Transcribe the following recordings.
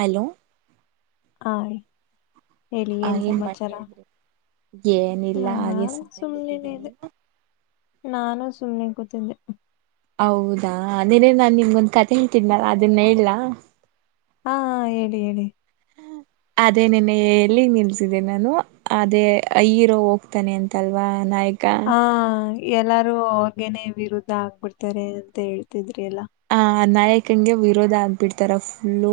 Hello hi ಹೇಳಿ ಆ ಏನ್ ಸಮಾಚಾರ? ಮಾಡ್ತಾ ಇದ್ರಿ ಏನಿಲ್ಲ ನಾನ ಹಾಗೆ ಸುಮ್ನೆ ಸುಮ್ಮ್ನೆ ಕೂತಿದ್ದೆ ನಿದೆ. ನೀವು ನಾನು ಸುಮ್ನೆ ಕೂತಿದ್ದೆ. ಹೌದಾ ನೀನೇ ನಾನ ನೀಂಗೊಂದ್ ಕತೆ ಹಳ್ತಿದ್ನಲ್ಲ ಅದನ್ನ ಹೇಳ? ಹಾ ಹೇಳಿ ಹೇಳಿ. ಅದೇ ನೆನ್ನ ಎಲ್ಲಿ ನಿಲ್ಸಿದೆ ನಾನು ಅದೇ ಹಿರೋ ಹೋಗ್ತಾನೆ ಅಂತಲ್ವಾ ನಾಯಕ ಹ ಎಲ್ಲಾರೂ ಅವ್ರಗೇನೆ ವಿರುದ್ಧ ಆಗ್ಬಿಡ್ತಾರೆ ಅಂತ ಹೇಳ್ತಿದ್ರಿ ಅಲ್ಲಾ. ಆ ನಾಯಕನ್ಗೆ ವಿರೋಧ ಆಗ್ಬಿಡ್ತಾರ ಫುಲ್ಲು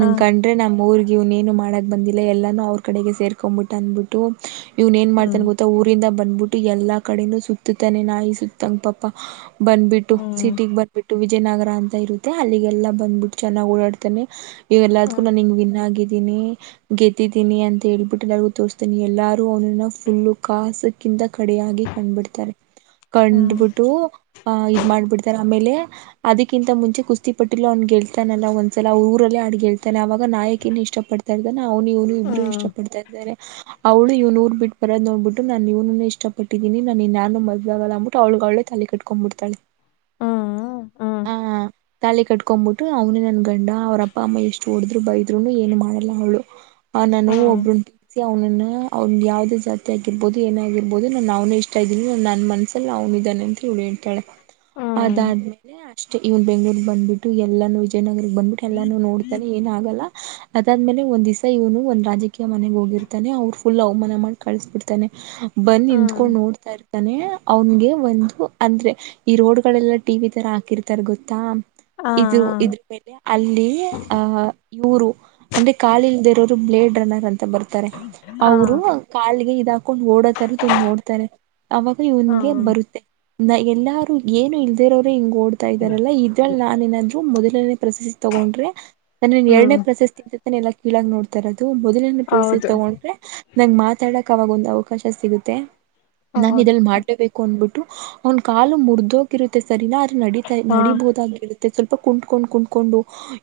ಹ ಕಂಡ ಆದ್ರೆ ನಮ್ಮ ಊರಗ್ ಇವ್ನೇನು ಮಾಡಕ ಬಂದಿಲ್ಲ. ಎಲ್ಲಾನೂ ಅವ್ರ ಕಡೆಗೆ ಸೇರ್ಕೊಂಡಬಿಟ್ಟ ಅಂದ್ಬಿಟ್ಟು ಇವ್ನ ಏನ ಹ್ಮ್ ಮಾಡ್ತಾನ ಗೊತ್ತ? ಊರಿಂದ ಬಂದ್ಬಿಟ್ಟು ಎಲ್ಲಾ ಕಡೆನು ಸುತ್ತುತ್ತಾನೆ ನಾಯಿ ಸುತ್ತಂಗ ಪಾಪ. ಬಂದ್ಬಿಟ್ಟು ಹ್ಮ್ ಸಿಟಿಗೆ ಬಂದ ವಿಜಯನಗರ ಅಂತ ಇರುತ್ತೆ ಅಲ್ಲಿಗೆಲ್ಲಾ ಬಂದ್ಬಿಟ್ಟು ಚೆನ್ನಾಗ್ ಓಡಾಡ್ತಾನೆ. ಇವೆಲ್ಲದಕ್ಕೂ ಹ್ಮ್ ನಾನ ನಿಂಗ ವಿನ ಆಗಿದ್ದೀನಿ. ಗೆದಿದ್ದೀನಿ ಅಂತ ಹೇಳ್ಬಿಟ್ಟು ಎಲ್ಲರ್ಗೂ ತೋರಾಸ್ತಾನೆ. ಎಲ್ಲಾರು ಅವನ ಫುಲ್ಲು ಕಾಸ ಕಿಂತ ಕಡೆಯಾಗಿ ಕಂಡ್ಬಿಡ್ತಾರೆ ಕಂಡ್ಬಿಟ್ಟು ಆಹ ಇದ ಮಾಡ್ಬಿಡ್ತಾರೆ ಆಮೇಲೆ ಅದಕ್ಕಿಂತ ಮುಂಚೆ ಕುಸ್ತಿಪಟ್ಟಿಲ್ಲ ಅವ್ನ ಗೆಲ್ತಾನಲ್ಲ ಒಂದ್ಸಲ ಅವ ರಲ್ಲಿ ಆಡಿ ಗೆಲ್ತಾನೆ ಅವಾಗ ನಾಯಕಿನ್ ಇಷ್ಟ ಪಡ್ತಾ ಇದ್ದಾನೆ ಅವ್ನು ಇವ್ನು ಇಬ್ಬರು ಇಷ್ಟ ಹ್ಮ್ ಪಡ್ತಾ ಇರ್ತಾರೆ. ಅವಳು ಇವ್ನ ಊರು ಬಿಟ್ಟ ಬರೋದ ನೋಡ್ಬಟ್ಟು ನಾನ್ ಇವ್ನನ್ನೆ ಇಷ್ಟ ಪಟ್ಟಿದೀನಿ ನಾನ್ ಇನ್ ಯಾರನ್ನು ಮದ್ವೆ ಆಗಲ್ಲ ಅಂದಬಿಟ್ಟು ಅವ್ಲ್ಗ ಅವಳೆ ತಾಳಿ ಕಟ್ಕೊಂಡ್ ಬಿಡ್ತಾಳೆ. ಹಂ ತಾಳಿ ಕಟ್ಕೊಂಡ್ ಬಿಟ್ಟು ಅವನೆ ನನ್ ಗಂಡ ಅವ್ರ ಅಪ್ಪ ಅಮ್ಮ ಎಷ್ಟು ಹೊಡುದ್ರು ಬೈದ್ರುನು ಏನು ಮಾಡಲ್ಲ ಅವಳು. [unintelligible] ಹ ನಾನು ಹ್ಮ್ ಒಬ್ಬರುನ್ನ ಅವ್ನನ್ನ ಅವ್ನ್ ಯಾವ್ದೇ ಜಾತಿ ಆಗಿರ್ಬೋದು ಏನ ಆಗಿರ್ಬೋದು ನಾನ್ ಅವ್ನೇ ಇಷ್ಟ ಇದೀನಿ ನನ್ ಮನ್ಸ ಅ ಅವ್ನ ಇದಾನೇ ಅಂತ ಇವ್ಳ ಹೇಳ್ತಾಳೆ ಹ ಅದಾದ್ಮೇಲೆ ಅಷ್ಟೇ ಇವನ ಬೆಂಗಳೂರಿಗ ಬಂದಬಿಟ್ಟು ಎಲ್ಲಾನೂ ವಿಜಯನಗರ ಬಂದ್ಬಿಟ್ಟು ಎಲ್ಲಾನು ನೋಡ ನೆ ಏನ ಆಗಲ್ಲ ಅದಾದ್ಮೇಲೆ ಒಂದ್ ದಿಸಾ ಇವನು ಒಂದು ರಾಜಕೀಯ ಮನೆಗ ಹೋಗಿರ್ತಾನೆ ಅವ್ರ ಫುಲ್ ಅವಮಾನ ಮಾಡಿ ಕಳಸ್ ಬಿಡ್ತಾನೆ ಬಂದ ಹ್ಮ್ ನಿಂತ್ಕೊಂಡ್ ನೋಡ್ತಾರ ನೇ ಅವನ್ಗೆ ಒಂದು ಅಂದ್ರೆ ಈ ರೋಡ್ಗಳೆಲ್ಲ ಟಿ ವಿ ತರ ಹಾಕಿರ್ತಾರೆ ಗೊತ್ತಾ? ಹಾ ಇದು ಇದ ಮೇಲೆ ಅಲ್ಲಿ ಆಹ್ ಇವರು ಅಂದ್ರೆ ಕಾಲಿ ಇಲ್ದೇ ಇರೋರು ಬ್ಲೇಡ್ ರನ್ನರ್ ಅಂತ ಬರುತ ತಾರೆ ಹಾ ಅವರು ಕಾಲಿಗೆ ಇದ ಹಾಕೊಂಡ ಓಡೋತರದೊಂದ ನೋಡ್ತಾನೆ ಅವಾಗ ಹಾ ಇವ್ನ್ಗೆ ಹ್ಮ್ ಬರುತ್ತೆ. ನ ಎಲ್ಲಾರೂ ಏನು ಇಲ್ದೇ ಇರೋರೆ ಹಿಂಗ ಓಡ್ ಇದಾರಲ್ಲಾ ಇದ್ರಲ್ಲಿ ನಾನ ಏನಾದ್ರು ಮೊದಲನೇ ಪ್ರಶಸ್ತಿ ತಗೊಂಡ್ರೆ ನಾನನ್ ಹ್ಮ್ ಎರಡನೇ ಪ್ರಶಸ್ತಿ ಅ ಎಲ್ಲ ಕೀಳಾಗಿ ನೋಡ್ತ ಇರೋದು ಮೊದಲನೆ ಪ್ರಶಸ್ತಿ ಹೌದು ತೊಗೊಂಡ್ರೆ ನಂಗ್ ಮಾತಾಡಕ್ ಅವಾಗ ಒಂದ ಅವ್ ಅವಕಾಶ ಸಿಗುತ್ತೆ ನಾನು ಹೌದು ಇದಲ್ಲಿ ಮಾಡ್ಲೇಬೇಕ್ ಕೊಂಡ್ಬಿಟ್ಟು ಅವನ್ ಕಾಲು ಮುರ್ದೋಗಿರುತ್ತೆ ಸರಿನಾ ಆದ್ರ ನಡಿತಾ ಹಾ ನಡಿಬಹುದಾಗಿ ಮತ್ತೆ ಸ್ವಲ್ಪ ಕುಂಟ ಕೊಂಡು ಕುಂಟಕೊಂಡು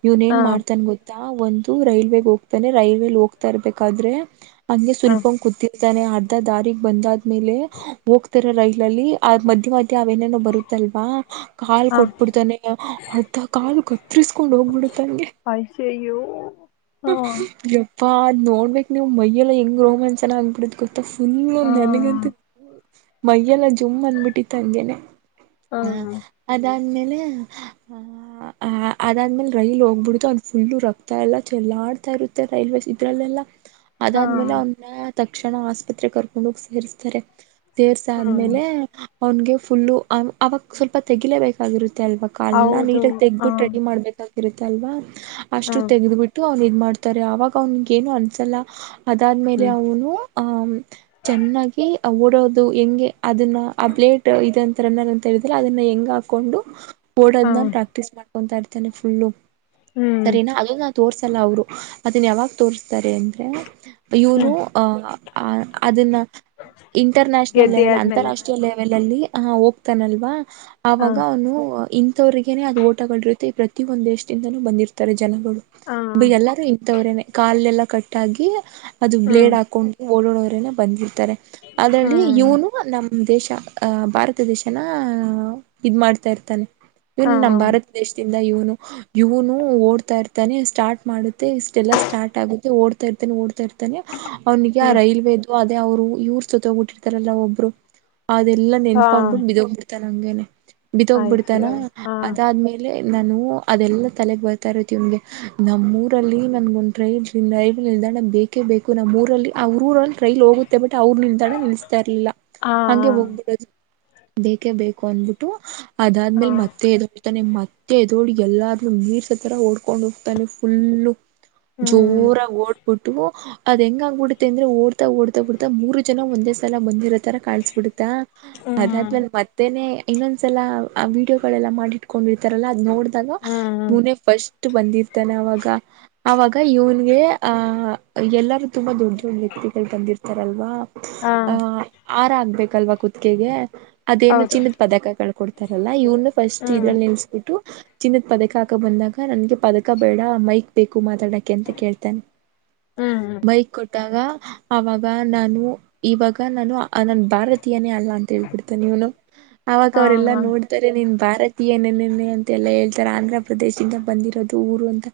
ಇವನ್ ಏನ್ ಹಾ ಮಾಡ್ತಾನ್ ಗೊತ್ ಒಂದು ರೈಲ್ವೆಗೆ ಹೋಗ್ತಾನೆ ರೈಲ್ವೆ ಅಲ್ಲಿ ಹೋಗ್ತಾ ಇರ್ಬೇಕಾದ್ರೆ ಹಂಗೆ ಹಾ ಸ್ವಲ್ಪ ಸೂಲ್ಕೊಂಡ್ ಕೂ ತಾನೆ ಅರ್ಧ ದಾರಿಗೆ ಬಂದಾದ್ಮೇಲೆ ಹೋಗ್ತಾರೆ ರೈಲ್ ಅಲ್ಲಿ ಆ ಮಧ್ಯೆ ಮಧ್ಯೆ ಅವೇನೇನೋ ಬರುತ್ತ್ ತಲ್ವಾ ಕ ಹಾ ಕೊಟ್ಬಿಡ್ತಾನೆ ಅರ್ಧ ಕಾಲು ಕಟ್ಟಿಸಿಕೊಂಡು ಹೋಗ್ಬಿಡ್ತೆ ಹಂಗೆ ಆಯ್ ಸೀ ಯೂ ಯಪ್ಪಾ ಅದ್ ನೋಡ್ಬೇಕ್ ನೀವು ಮೈಯೆಲ್ಲ ಹೆಂಗ್ ರೋಮಾಂಚನ ಆಗಬಿಡುತ್ತ್ ಗೊತ್ತಾ. ತ್ತಾರೆ ಪೂಲ್ ಹಾ ನನಗಂತು ಮೈಯೆಲ್ಲ ಜೂ ಜೂಮ್ ಅನ್ನಬಿಟ್ಟಿತ್ತು ಹಂಗೆನೆ ಹ ಹಾ ಅದಾದ್ಮೇಲೆ ಆ ಹ ಅದಾದ್ಮೇಲೆ ರೈಲ್ ಹೋಗ್ಬಿಡತು ಅದ್ ಪೂಲ್ಲು ರಕ್ತ್ ತ್ತ ಎಲ್ಲ ಚೆಲ್ಲಾ ಆಡ್ತಾ ಇರುತ್ತೆ ರೈಲ್ವೆೇ ಇದ್ರಲ್ಲೆಲ್ಲ ಹಾ ಅದಾದ್ಮೇಲೆ ಅವನ್ನ ತಕ್ಷಣ ಆಸ್ಪತ್ರೆ ಕರ್ಕೊಂಡು ಹೋಗಿ ಸೇರ್ತಾರೆ ಸೇರಸ್ ಹ್ಮ್ ಆದ್ಮೇಲೆ ಅವನಿಗೆ ಪುಲ್ಲು ಅವಾಗ ಸ್ವಲ್ಪ ತೆಗಿಲೇಬೇಕೇಕಾಗಿರುತ್ತೆ ಅಲ್ವಾ. ಕಾಲ್ಲೇಲ್ಲ ಹೌದು ನೀಟಾಗಿ ಹ ತೆಗೆದಿಟ್ಟು ರೆಡಿ ಮಾಡ್ಬೇಕ್ ಆಗಿತ್ತ್ ಇರುತ್ತಲ್ವಾ ಹ ಅಷ್ಟು ತೆಗೆದು ಬಿಟ್ಟು ಅವನ್ ಇದ್ ಮಾಡ್ತಾರೆ ಅವಾಗ ಅವ್ನಿಗೇನು ಅನ್ಸಲ್ಲ. ಅದಾದ್ಮೇಲೆ ಹ್ಮ್ ಅವನು ಚೆನ್ನಾಗಿ ಓಡೋದು ಹೆಂಗೆ ಅದನ್ನ ಆ ಬ್ಲೇಟ್ ಇದ್ ಅಂತರನ್ನ ಅಂತ ತೆಗೆದ್ರೆ ಅದನ್ನ ಹೆಂಗ್ ಹಾಕೊಂಡು ಹ ಓಡೋದನ್ನ ಪ್ರಾಕ್ಟೀಸ್ ಮಾಡ್ಕೊತ್ತರತ್ತಾನೆ ಪುಲ್ಲು ಹ್ಮ್ ಸರಿನಾ ತೋರಿಸಲ್ಲ ಅವರು ಅದನ್ನ ಯಾವಾಗ ತೋರ್ಸ್ತಾರೆ ಅಂದರೆ. ಇವನು ಹ್ಮ್ ಅಹ ಅ ಅದನ್ನ ಇಂಟರ್ ನ್ಯಾಷನಲ್ ಗೆದ್ದೆ ಲೆವೆಲ್ ಆದ್ಮೇಲೆ ಅಂತಾರಾಷ್ಟ್ರೀಯ ಲೆವೆಲ್ ಅಲ್ಲಿ ಅ ಹೋಗ್ ತ್ತಾನಲ್ವಾ ಹ ಅವಾಗ ಅವನು ಇನ್ ಅಂವ್ರಗೇನೆ ಅದು ಓಟಗಳ ರೀತಿ ಪ್ರತಿ ಒಂದು ದೇಶದಿಂದೂ ಬಂದಿರ್ ತ್ತಾರೆ ಜನಗಳು ಹ ಎಲ್ಲಾರು ಇಂಥವರೇನೆ ಕಾಲ ಎಲ್ಲಾ ಕಟ್ಟಾಗಿ ಅದು ಹ್ಮ್ ಬ್ಲೇಡ್ ಹಾಕೊಂಡು ಓಡಡೋವರೆಲ್ಲ ಬಂದಿರ್ತಾರೆ ಅದರಲ್ಲಿ ಹ್ಮ್ ಇವನು ನಮ್ ದೇಶ ಅಹ ಭಾರತ ದೇಶನ ಇದ್ ಮಾಡ್ತಾ ಇರ್ತಾನೆ. ಹಾ ಇವನ್ ನಮ್ಮ ಭಾರತ ದೇಶದಿಂದ ಇವನು ಇವನು ಓಡ್ತಾ ಇರ್ತಾನೆ ಸ್ಟಾರ್ಟ್ ಮಾಡುತ್ತೆ ಇಷ್ಟೆಲ್ಲ ಸ್ಟಾರ್ಟ್ ಆಗುತ್ತೆ ಓಡ್ತಾ ಇರ್ತಾನೆ ಓಡ್ತಾ ಇರ್ತಾನೆ ಅವ್ನಿಗೆ ಆ ಹ್ಮ್ ರೈಲ್ವೆೇದು ಅದೇ ಅವರು ಇವರು ಜೊತೆ ಹೋಗ್ಬಿಟ್ಟಿರ್ತಾರಲ್ಲ ಒಬ್ಬರು. ಅದೆಲ್ಲಾ ಹಾ ನೆನಪಾಗ ಬಿಟ್ಟು ಬಿದೋಗ್ಬಿಡ್ತಾನೆ ಹಂಗೇನೆ ಆಯ್ತು ಬಿದೋಗ್ಬಿಡ್ತಾನೆ ಹ ಅದಾದ್ಮೇಲೆ ನಾನು ಅದೆಲ್ಲಾ ತಲೆಗ್ ಬರ್ತಾ ಇರುತ್ತೆ ಇವನಿಗೆ ನಮ್ಮೂರಲ್ಲಿ ನನಗೊಂದ್ ರೈಲ್ ನಿಲ್ದಾಣ ಬೇಕೇ ಬೇಕು ನಮ್ಮೂರಲ್ಲಿ ಅವರ್ ಊರಲ್ಲಿ ರೈಲ್ ಹೋಗುತ್ತೆ ಬಟ್ ಅವರು ನಿಲ್ದಾಣ ನಿಲ್ಸ್ತಾ ಇರ್ಲಿಲ್ಲ ಹಾ ಹಂಗೆ ಹೋಗ್ಬಿಡೋದು. ಬೇಕೇ ಬೇಕು ಅನ್ಬಿಟ್ಟು ಹಾ ಅದಾದ್ಮೇಲೆ ಮತ್ತೆ ಎದ್ ತ್ತಾನೆ ಮತ್ತೆ ಎದ್ದೊಳಿ ಎಲ್ಲಾರೂ ಮೀರಸೋ ತರ ಓಡ್ಕೊಂಡ್ ಹೋಗ್ತಾನೆ ಪೂಲ್ಲು ಹ್ಮ್ ಜೋರಾಗಿ ಓಡ್ಬಿಟ್ಟು. ಅದು ಹೆಂಗ್ ಆಗ್ಬಬಿಡುತ್ತೆ ಅಂದ್ರೆ ಓಡ್ತಾ ಓಡ್ತಾ ಬಿಡ್ ಮೂರು ಜನ ಒಂದೇ ಸಲ ಬಂದಿರೊದ್ ತರ ಕಾಣಿಸ್ಬಿಡುತ್ತಾ ಹ್ಮ್ ಅದಾದ್ಮೇಲೆ ಮತ್ತೇನೆ ಇನ್ನೊಂದ್ಸಲ ಆ ವೀಡಿಯೋಗಳೆಲ್ಲ ಮಾಡಿಟ್ಕೊಂಡಿರ್ತಾರಲ್ಲ ಅದ್ ನೋಡಿದಾಗ ಹ್ಮ್ ಇವನೇ ಫಸ್ಟ್ ಸ್ಟ್ ಬಂದಿರ್ತಾನೆ ಅವಾಗ ಅವಾಗ ಇವನಿಗೆ ಆಹ ಎಲ್ಲಾರೂ ತುಂಬಾ ದೊಡ್ಡ ದೊಡ್ಡ ವ್ಯಕ್ತಿಗಳು ಬಂದಿರ್ತಾರಲ್ವಾ. ಹಾ ಹಾರ ಆಗ್ಬೇಕಲ್ವಾ ಕುತ್ತಿಗೆಗೆ ಅದೇನು ಹೌದು ಚಿನ್ನ್ ಪದಕಗಳ್ಕೊಡ್ತಾರಲ್ಲ ಇವನ್ನ ಫಸ್ಟ್ ಹ್ಮ್ ಇದ್ರಲ್ಲಿ ನಿನ್ಸ್ಬಿಟ್ಟು ಚಿನ್ನದ ಪದಕ ಹಾಕೋ ಬಂದಾಗ ನನಗೆ ಪದಕ ಬೇಡ ಮೈಕ್ ಬೇಕು ಮಾತಾಡಕೆ ಅಂತ ಕೇಳ್ತನ್ ಹ್ಮ್ ಬೈಕ್ ಕೊಟ್ಟ ಇದಾಗ ಅವಾಗ ನಾನು ಇವಾಗ ನಾನು ಅ ನನ್ ಭಾರತೀಯನೇ ಅಲ್ಲ ಅಂತ ಹೇಳ್ಬಿಡ್ತ ನೀವನು ಅವಾಗ ಹಾ ಅವ್ರೆಲ್ಲಾ ಹಾ ನೋಡಿ ತಾರೆ ನಿನ್ ಭಾರತೀಯನನನೆ ಅಂತೆಲ್ಲಾ ಹೇಳ್ತಾರೆ ಆಂಧ್ರ ಪ್ರದೇಶ ಇಂದ ಬಂದಿರೋದು ಊರು ಅಂತ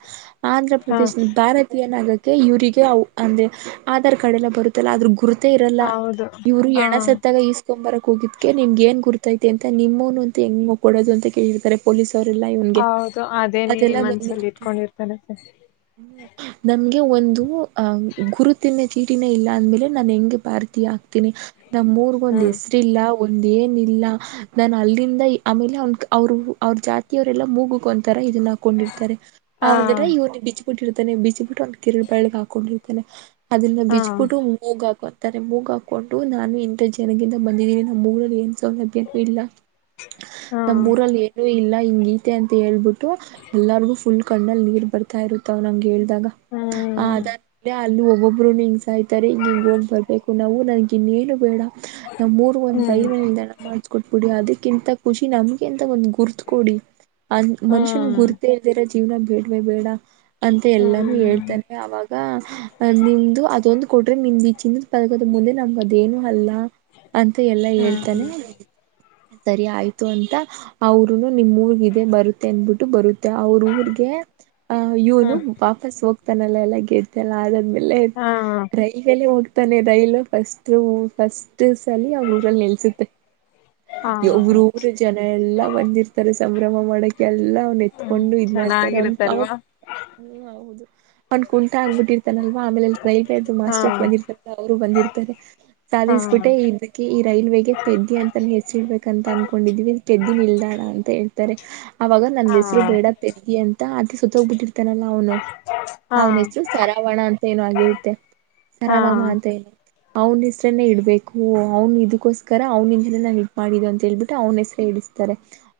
ಆಂಧ್ರ ಹಾ ಪ್ರದೇಶನ್ ಭಾರತೀಯನಾಗು ಇವರಿಗೆ ಅವ್ ಅಂದೆ ಆಧಾರ್ ಕಾರ್ಡ್ ಎಲ್ಲ ಬರುತ್ತಲ್ಲ ಆದದ್ರ ಗುರು ತ್ತೆ ಇರಲ್ಲ ಹೌದು ಇವ್ರು ಹಾ ಎಣ ಸತ್ತಾಗ ಇಷ್ ತಕೊಂಬರಕ್ ಹೋಗಿದ್ಕೆ ನಿಮ್ಗೇನ್ ಗುರ್ತೈತೆ ಅಂತ ನಿಮ್ಮನುಂತ ಹೆಂಗ ಕೊಡೋದು ಅಂತ ಕೇಳ್ತರೆ. ಪೊಲೀಸ ಅವರೆಲ್ಲ ಇವನ್ಗೆ ಹೌದು ಅದೇನೇ ಅದೆಲ್ಲ ಮನ್ಸಲ್ಲಿ ಬಂದಿರುತ್ತೆ. ಇಟ್ಕೊಂಡಿರ್ತಾರತ್ತೆ ನಮ್ಗೆ ಒಂದು ಅಹ ಗುರುತಿನ ಚೀಟಿನೇ ಇಲ್ಲ ಅಂದ್ಮೇಲೆ ನಾನ್ ಹೆಂಗ್ ಭಾರತಿಯ ಆಕ್ತೀನಿ ನಮ್ಮೂರ್ಗೊಂದ್ ಹ್ಮ್ ಎಸ್ ಅಷ್ಟಿಲ್ಲ ಒಂದ ಏನಿಲ್ಲ. ನಾನ್ ಅಲ್ಲಿಂದ ಆಮೇಲೆ ಅವನ್ ಅವರು ಅವ್ರ ಜಾತಿಯವರೆಲ್ಲ ಮುಗುಕೊಂತ ತರ ಇದನ್ನ ಹಾಕೊಂಡಿರ್ತಾರೆ ಹ ಆದರ ಇವನ್ ಬಿಚ್ಚಬಿಟ್ಟಿರ್ತಾನೆ ಬಿಚ್ಚಬುಟ್ಟು ಒಂದು ಕಿರ ಬೆಳ್ಳಗ್ ಹಾಕೊಂಡಿರ್ತಾನೆ ಅದನ್ನ ಹಾ ಬಿಜ್ಬಿಟ್ಟು ಮೂಗ ಹಾಕರ್ತಾರೆ ಮೂಗ ಹಾಕೊಂಡು ನಾನು ಇಂಥ ಜನಗಂದ ಬಂದಿದ್ದಿನಿ ನಮ್ಮೂರಲ್ಲಿ ಏನ್ ಸೌಲಭ್ಯ ಇಲ್ಲ ನಮ್ಮ ಊರಲ್ಲಿ ಇಲ್ಲ ಹಿಂಗಐತೆ ಅಂತ ಹೇಳ್ಬಿಟ್ಟು ಎಲ್ಲರಿಗು ಫುಲ್ ಕಣ್ಣಲ್ಲಿ ನೀರ್ ಬರ್ತಾ ಇರುತ್ತಾವನಂಗ ಹಳ್ಬಟ್ಟ ದ್ದಾಗ ಅದಾದ್ ಅಲ್ಲಿ ಒಬ್ಬೊಬ್ರುನು ಹಿಂಗ ಸಾಯ್ತಾರೆ ಹಿಂಗ ಹಿಂಗ್ ಹೋಗ್ ಬರ್ಬೇಕು ನಾವು ನನ್ಗಿನ್ನೇನು ಬೇಡ. ನಮ್ಮೂರ್ಗೊಂದ್ ರೈಲ್ವೆ ನಿಲ್ದಾಣ ಮಾಡ್ಸಕೊಟ್ಬಿಡಿ ಅದಕ್ಕಿಂತ ಖುಷಿ ನಮ್ಗೆಂತ ಒಂದು ಗುರ್ತ್ಕೊಡಿ ಅ ಮನುಷ್ಯನ್ ಗುರ್ತೇ ಇಲ್ದಿರ ಜೀವನ ಬೇಡವೇ ಬೇಡ. ಅಂತ ಎಲ್ಲಾನು ಹೇಳ್ತಾನೆ ಅವಾಗ ಅ ನಿಮ್ದು ಅದೊಂದು ಕೊಟ್ರೆ ನಿಮ್ದ ಈಚಿನ ಪದಕದ್ ಮುಂದೆ ನಮ್ಗ್ ಅದೇನು ಅಲ್ಲ ಅಂತ ಎಲ್ಲಾ ಹೇಳ್ತಾನೆ. ಸರಿ ಆಯ್ತು ಅಂತ ಅವರುನು ನಿಮ್ ಊರ್ಗಿದೆ ಬರುತ್ತೆ ಅನ್ಬಿಟ್ಟು ಬರುತ್ತೆ ಅವ್ರ ಊರ್ಗೆ ಅಹ ಇವನು ವಾಪಸ್ ಹೋಗ್ತಾನಲ್ಲ ಎಲ್ಲ ಗೆದ್ದೆಲ್ಲ ಅದಾದ್ಮೇಲೆ ರೈಲ್ವೆಲೆ ಹೋಗ ತನ್ನೆ ರೈಲು ಫಸ್ಟ್ ಫಸ್ಟ್ ಸಲ ಅವ್ರ ಊರಲ್ಲಿ ನಿಲ್ಸುತ್ತೆ. ಎವ್ರೂರ ಜನ ಎಲ್ಲಾ ಬಂದಿರ್ತಾರೆ ಸಂಭ್ರಮ ಮಾಡಕ ಎಲ್ಲ ನೆತ್ಕೊಂಡು ಇದ್ ಮಾಡ್ತ ಆಗಿರುತ್ತಲ್ವಾ. ಹ್ಮ್ ಹೌದು ಅವ್ನ್ ಕುಂಟ ಆಗ್ಬಿಟ್ಟಿರ್ತಾನಲ್ವ ಆಮೇಲ್ [unintelligible] ಹಾ ಮಾಸ್ಟರ್ ಬಂದಿರ್ತಾನೆ ಅವರು ಬಂದಿರ್ತಾರೆ ಹಾ ಸಾಧಿಸ್ಬಿಟ್ಟೆ ಇದಕ್ಕೆ ಈ ರೈಲ್ವೆಗೆ ಪೆದ್ದಿ ಅಂತ ಹೆಸರಿ ಇಡ್ಬೇಕ ಅಂತ ಅನ್ಕೊಂಡಿದಿವಿ ಪೆದ್ದಿ ನಿಲ್ದಾಣ ಅಂತ ಹೇಳ್ತಾರೆ ಅವಾಗ ನಂದ ಹಾ ಹೆಸರು ಬೇಡ ಪದ್ದಿ ಅಂತ ಅತೆ ಸೊತ್ತೋಗ್ಬಿಟ್ಟಿರ್ತಾನಲ್ಲ ಅವನು ಹಾ ಅವನು ಹೆಸರು ಸರಾವಣ ಅಂತ ಏನೊ ಆಗಿರುತ್ತೆ ಹಾ ಸರವಾಮ ಅಂತ ಹೇಳ ಅವ್ನ ಹೆಸರು ನೆೇ ಇಡ್ಬೇಕು ಅವನು ಇದಕ್ಕೋಸ್ಕರ ಅವನಿಂದ ನಾವ್ ಇದ್ಮಾಡಿದು ಅಂತ ಹೇಳ್ಬಿಟ್ಟು ಅವ್ನ ಹೆಸರೆ ಇಡಸ್ತಾರೆ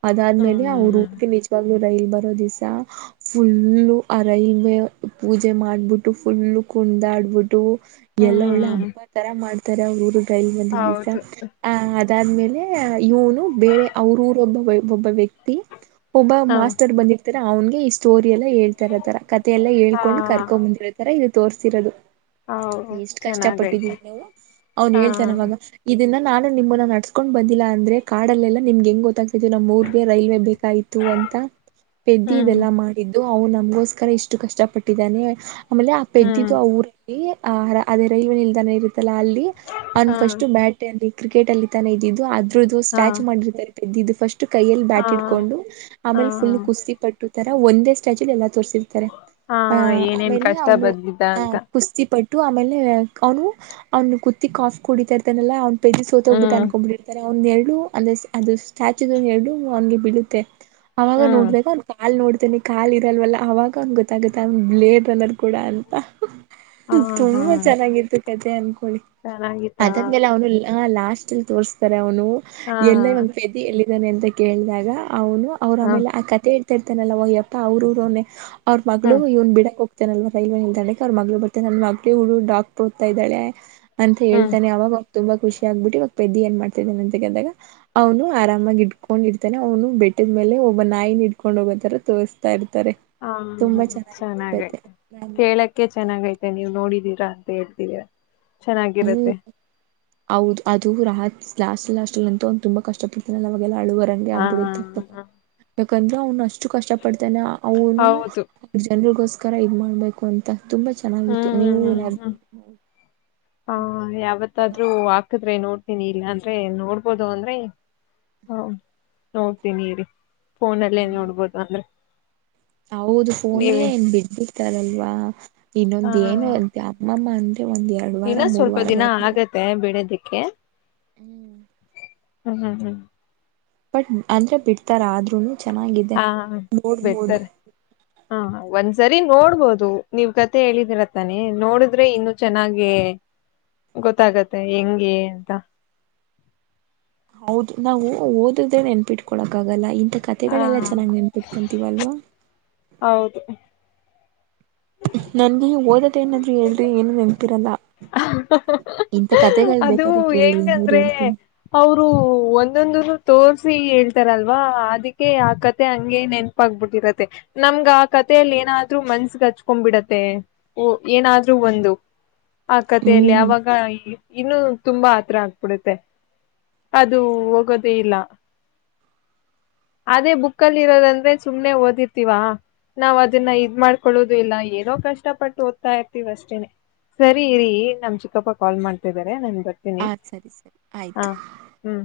ಅದಾದ್ಮೇಲೆ ಹ್ಮ್ ಅವರೂರ್ಗೆ ನಿಜವಾಗ್ಲು ರೈಲ್ ಬರೋ ದಿವ್ಸ ಫುಲ್ಲು ಅ ರೈಲ್ವೆ ಪೂಜೆ ಮಾಡ್ಬಿಟ್ಟು ಫುಲ್ಲು ಕುಡಾಡ್ಬಿಟ್ಟು ಎಲ್ಲ ಒಳ್ಳೆ ಹ್ಮ್ ಹಬ್ಬ ತರ ಮಾಡ್ತಾರೆ ಅವ್ರೂರುಗ್ ರೈಲ್ ಬಂದಿದ್ ದಿವ್ಸ ಹೌದು ಆ ಅದಾದ್ಮೇಲೆ ಇವನು ಬೇರೆ ಅವ್ರ ರೊಬ್ಬ ಒಬ್ಬ ವ್ಯಕ್ತಿ ಒಬ್ಬ ಹ ಮಾಸ್ಟರ್ ಬಂದಿರ್ತಾರೆ ಅವ್ನ್ಗೆ ಈ ಸ್ಟೋರಿ ಎಲ್ಲ ಹೇಳ್ತಾ ಅತರ ಥೆ ಎಲ್ಲಾ ಹಾ ಹೇಳ್ಕೊಂಡು ಕರ್ಕೊ ಮುಂದಿರತರ ಇದು ತೋರ್ಸಿರದು. ಹೌ ಎಷ್ಟ್ ಕಷ್ಟ ಚೆನ್ನಾಗೈತೆ ಪಟ್ಟಿದಿವಿ ನಾವು ಅವ್ನು ಹಾ ಹೇಳ್ತಾನ ಅವಾಗ ಇದನ್ನ ನಾನು ನಿಮ್ಮನ್ನ ನ ಕೊಂಡ್ ಬಂದಿಲ್ಲ ಅಂದ್ರೆ ಕಾಡಲ್ಲ ಎಲ್ಲ ನಿಮಗೆಂಗ ಗೊತ್ತಾ ಇದು ನಮ್ಮ ಊರ್ಗೆ ರೈಲ್ವೆ ಬೇಕಾಯತು ಅಂತ ಪೆದ್ದಿ ಹ್ಮ್ ಇದೆಲ್ಲಾ ಮಾಡಿದ್ದು ಅವ್ನ್ ನಮ್ಗೋಸ್ಕರ ಇಷ್ಟು ಕಷ್ಟ ಪಟ್ಟಿದ್ದಾನೆ ಆಮೇಲೆ ಆ ಹ್ಮ್ ಪೆದ್ದಿದ್ದು ಅವರೇ ಈ ಅ ಅದೇ ರೈಲ್ವೆ ನಿಲ್ದಾಣ ಇರುತ್ತಲ್ಲ ಅಲ್ಲಿ ಅವನ್ ಹಾ ಫಸ್ಟ್ ಬ್ಯಾಟ್ ಅಲ್ಲಿ ಕ್ರಿಕೆಟ್ ಅಲ್ಲಿ ತನೆ ಇದ್ದಿದ್ದು ಆದ್ [unintelligible] ಹಾ ಸ್ಟ್ಯಾಚ್ ಮಾಡಿರ್ತಾರೆ [unintelligible] ಫಸ್ಟ್ ಕೈಯಲ್ಲಿ ಹಾ ಬ್ಯಾಟ್ ಹಿಡ್ಕೊಂಡು ಹಾ ಆಮೇಲೆ ಫುಲ್ ಕುಸ್ತಿಪಟ್ಟು ತ್ತಾರ ಒಂದೇ ಸ್ಟ್ಯಾಚಲ್ಲಿ ಎಲ್ಲ ತೋರ್ಸಿರ್ತಾರೆ ಹಾ ಅ ಏನೇನ್ ಆಮೇಲೆ ಕಷ್ಟ ಅವನು ಬಂದಿದ್ದ ಅ ಅಂತ ಕುಸ್ತಿ [unintelligible] ಪಟ್ಟು ಆಮೇಲೆ ಅವನು ಅವ್ನು ಕುತ್ತಿ ಕಾಫ್ ಕುಡಿತಿರ್ತಾನಲ್ಲ ಅವ್ ಪಜಿ ಸೋತ ಹೋಗ್ಬಿಟ್ಟ ಹ್ಮ್ ಅ ಅವನ ಎರಡು [unintelligible] ಅದು ಸ್ಟ್ಯಾಚು ಎರಡು ಒಂದು ಬೀಳುತ್ತೆ ಅವಾಗ ಹ್ಮ್ ನೋಡಿದಾಗ [unintelligible] ಅಲ್ಲಿ ನೋಡ್ತಾನೆ ಕಾಲ್ ಇರಲ್ವಲ್ಲ ಅವಾಗ ಅವಂಗ್ ಗೊತ್ತಾಗುತ್ತೆ [unintelligible] ಕೂಡ ಅಂತ ಹಾ ಹಾ ತುಂಬಾ ಚೆನ್ನಾಗಿತ್ತು ಕಥೆ ಅನ್ಕೋಳ್ಳಿ ಚೆನ್ನಾಗಿತ್ತಾ [unintelligible] ಅವನು ಅ ಲಾಸ್ಟ್ ತೋರ್ಸ್ತಾರೆ ಅವನು ಹಾ ಎಲ್ಲೇ [unintelligible] ಪೆದ್ದಿ ಎಲ್ಲಿದ್ದಾನೆ ಅಂತ ಕೇಳಿದಾಗ ಅವನು ಅವ್ರ ಹ ಆಮೇಲೆ ಆ ಕಥೆ ಹೇಳ್ತಾ ಇರ್ತಾನಲ್ಲ ಒಯ್ಯಪ್ಪ ಅವ್ರ ಊರ್ ಅವನೇ ಅವ್ರ ಮಗಳು ಹ್ಮ್ ಇವನ್ ಬಿಡಕ್ ಹೋಗ್ [unintelligible] ರೈಲ್ವೆ ನಿಲ್ದಾಣಕ್ ಅವ್ರ ಮಗಳು ಬರ್ತನ [unintelligible] ಮಗಳು ಡಾಕ್ಟರ್ ಓದ್ತಾ ಇದ್ದಾಳೆ ಅಂತ ಹ್ಮ್ ಹೇಳ್ತಾನೆ ಅವಾಗ ತುಂಬಾ ಖುಷಿ ಆಗ್ಬಿಟ್ಟು ಇವಾಗ್ ಪೆದ್ದಿ ಏನ್ ಮಾಡ್ತಿದ್ದಾನೆ ಅಂತ ಕೇಳಿದಾಗ ಅವನು ಆರಾಮಾಗಿ ಇಟ್ಕೊಂಡ್ ಇರ್ತಾನೆ ಅವನು ಬೆಟ್ಟದ ಮೇಲೆ ಒಬ್ಬ ನಾಯಿನ ಹೊಡ್ಕೊಂಡ್ ಹೋಗೋತರ ತೋರ್ಸ್ತಾ ಇರ್ತಾರೆ. ಹಾ ತುಂಬಾ ಹಾ ಚೆನ್ನಾಗಿರುತ್ತೆ ಕತೆ ಚೆನ್ನಾಗೈತೆ ಕೇಳಕ್ ಕೆ ಚೆನ್ನಾಗೈತೆ ನೀವು ನೋಡಿದೀರಾ ಅಂತ ಹೇಳ್ತೀರ ಹ್ಮ್ ಚೆನ್ನಾಗಿರತ್ತೆ. ಹೌದು ಅದು ರಾಹತ್ ಲಾಸ್ಟ್ ಲಾಸ್ಟ್ಲ್ಅಂತು ಅವ್ನು ತುಂಬಾ ಕಷ್ಟ ಪಡ್ತಾನಲ್ಲ ಅವಾಗೆಲ್ಲ ಅಳು ಬ ಗಹಂಗೆ ಹಾ ಆಗ್ಬಿಡುತ್ತೆಪ್ಪ ಯಾಕಂದ್ರೆ ಅವ್ನು ಅಷ್ಟು ಕಷ್ಟ ಪಡ್ತಾನೆ ಅವನು ಹೌದು ಜನ್ರಿಗೋಸ್ಕರ ಇದ್ ಮಾಡ್ಬೇಕು ಅಂತ ತುಂಬಾ ಹ್ಮ್ ಚೆನ್ನಾಗಿತ್ತು ನೀವು ಏನಾದ್ರು ಹಾ ಯಾವತ್ತಾದ್ರೂ ಹಾಕದ್ರೆ ನೋಡ್ತೀನಿ ಇಲ್ಲಾಂದ್ರೆ ನೋಡ್ಬೋದು ಅಂದ್ರೆ ಹೌದು ನೋಡ್ತೀನಿ ಇರೀ ಫೋನಲ್ಲೇ ಹ್ಮ್ ನೋಡ್ಬೇಕ್ ಆದ್ರೆ. ಹೌದು ಫೋನಲ್ಲೇ ಏನ್ ಬಿದ್ದಿರ್ತಾರಲ್ವಾ ಹ ಇನ್ನೊಂದ ಏನು ಅ [unintelligible] ಇನ್ನ ಸ್ವಲ್ಪ ದಿನ ಆಗತ್ತೆ ಬಿಡ ಅದಿಕ್ಕೆ. ಹ್ಮು ಹ್ಮು ಹ್ಮು ಹ್ಮು. ಬಟ್ ಅಂದ್ರೆ ಬಿಡ್ತಾರ ಆದ್ರೂನು ಚೆನ್ನಾಗಿದೆ ಹಾ ನೋಡ್ಬೋದು. ಬಿಡ್ತಾರೆ ಹಾ ಹಾ ಒಂದ್ಸರಿ ನೋಡ್ಬೋದು ನೀವ್ ಕಥೆ ಹೇಳಿದಿರತಾನೆ ನೋಡಿದ್ರೆ ಇನ್ನು ಚೆನ್ನಾಗೆ ಗೊತ್ತಾಗತ್ತೆ ಹೆಂಗೆ ಅಂತಾ ಹೌದು ನಾವು ಓದದ್ರೆ ನೆನ್ಪಿಟ್ಕೊಳಕ್ಕಾಗಲ್ಲ ಹಿಂತಾ ಹಾ ಕಥೆಗಳೆಲ್ಲ ಚೆನ್ನಗಿ ನೆನ್ಪಿಟ್ಕ ಟ್ಕೊಂತಿವಲ್ವಾ ಹೌದು ನನ್ಗೆ ಓದೋದ್ [unintelligible] ನೆನಪಿರಲ್ಲ. ಇಂತ ಕತೆಥೆಗಳು ಅದು ಬೇಕಾದ್ರೆ ಕೇಳಿ ನೂರ್ ಹೆಂಗಂದ್ರೆ ಹೇಳ್ತೀನಿ. ಅವರು ಒಂದೊಂದುನು ತೋರ್ಸಿ ಹೇಳ್ತಾರಲ್ವಾ ಅದಕ್ಕೆ ಆ ಕಥೆ ಹಂಗೆ ನೆ ಪ ಆಗ್ಬಿಟ್ಟಿರತ್ತೆ ನಮ್ಗ ಆ ಕಥೆಯಲ್ಲಿ ಏನಾದ್ರು ಮನ್ಸಗ್ ಹಚ್ ಕಂಬ್ಬಿಡತ್ತೆ ಓ ಏನಾದ್ರೂ ಒಂದು ಆ ಕಥೆಯಲ್ಲಿ ಹ್ಮ್ ಹ್ಮ್ ಆವಾಗ ಇನ್ನು ತುಂಬಾ ಅತ್ರ ಆಗ್ಬಿಡುತ್ತೆ ಅದು ಹೌದು ಹೋಗೋದೇ ಇಲ್ಲ [inaudible] ಅದೇ ಬುಕ್ಕಲ್ಲಿ ಇರೋದಂದ್ರೆ ಸುಮ್ನೆ ಓದಿರ್ತಿವಾ ನಾವ್ ಅದನ್ನ ಹೌದು ಇದ್ ಮಾಡ್ಕೊಳ್ಳೋ ಇಲ್ಲ ಏನೋ ಕಷ್ಟ ಪಟ್ಟು ಓದ್ತಾ ಇರ್ತೀವ ಅಷ್ಟೇನೆ ಸರಿ ಹ್ಮ್ ಇರಿ ನಮ್ ಚಿಕ್ಕಪ್ಪ ಕಾಲ್ ಮಾಡ್ತಿದಿದ್ದಾರೆ ನನ್ ಬ ನಿ ಹಾ ಸರಿ ಸರಿ ಆಯ್ತು ಹಾ ಹ್ಮ.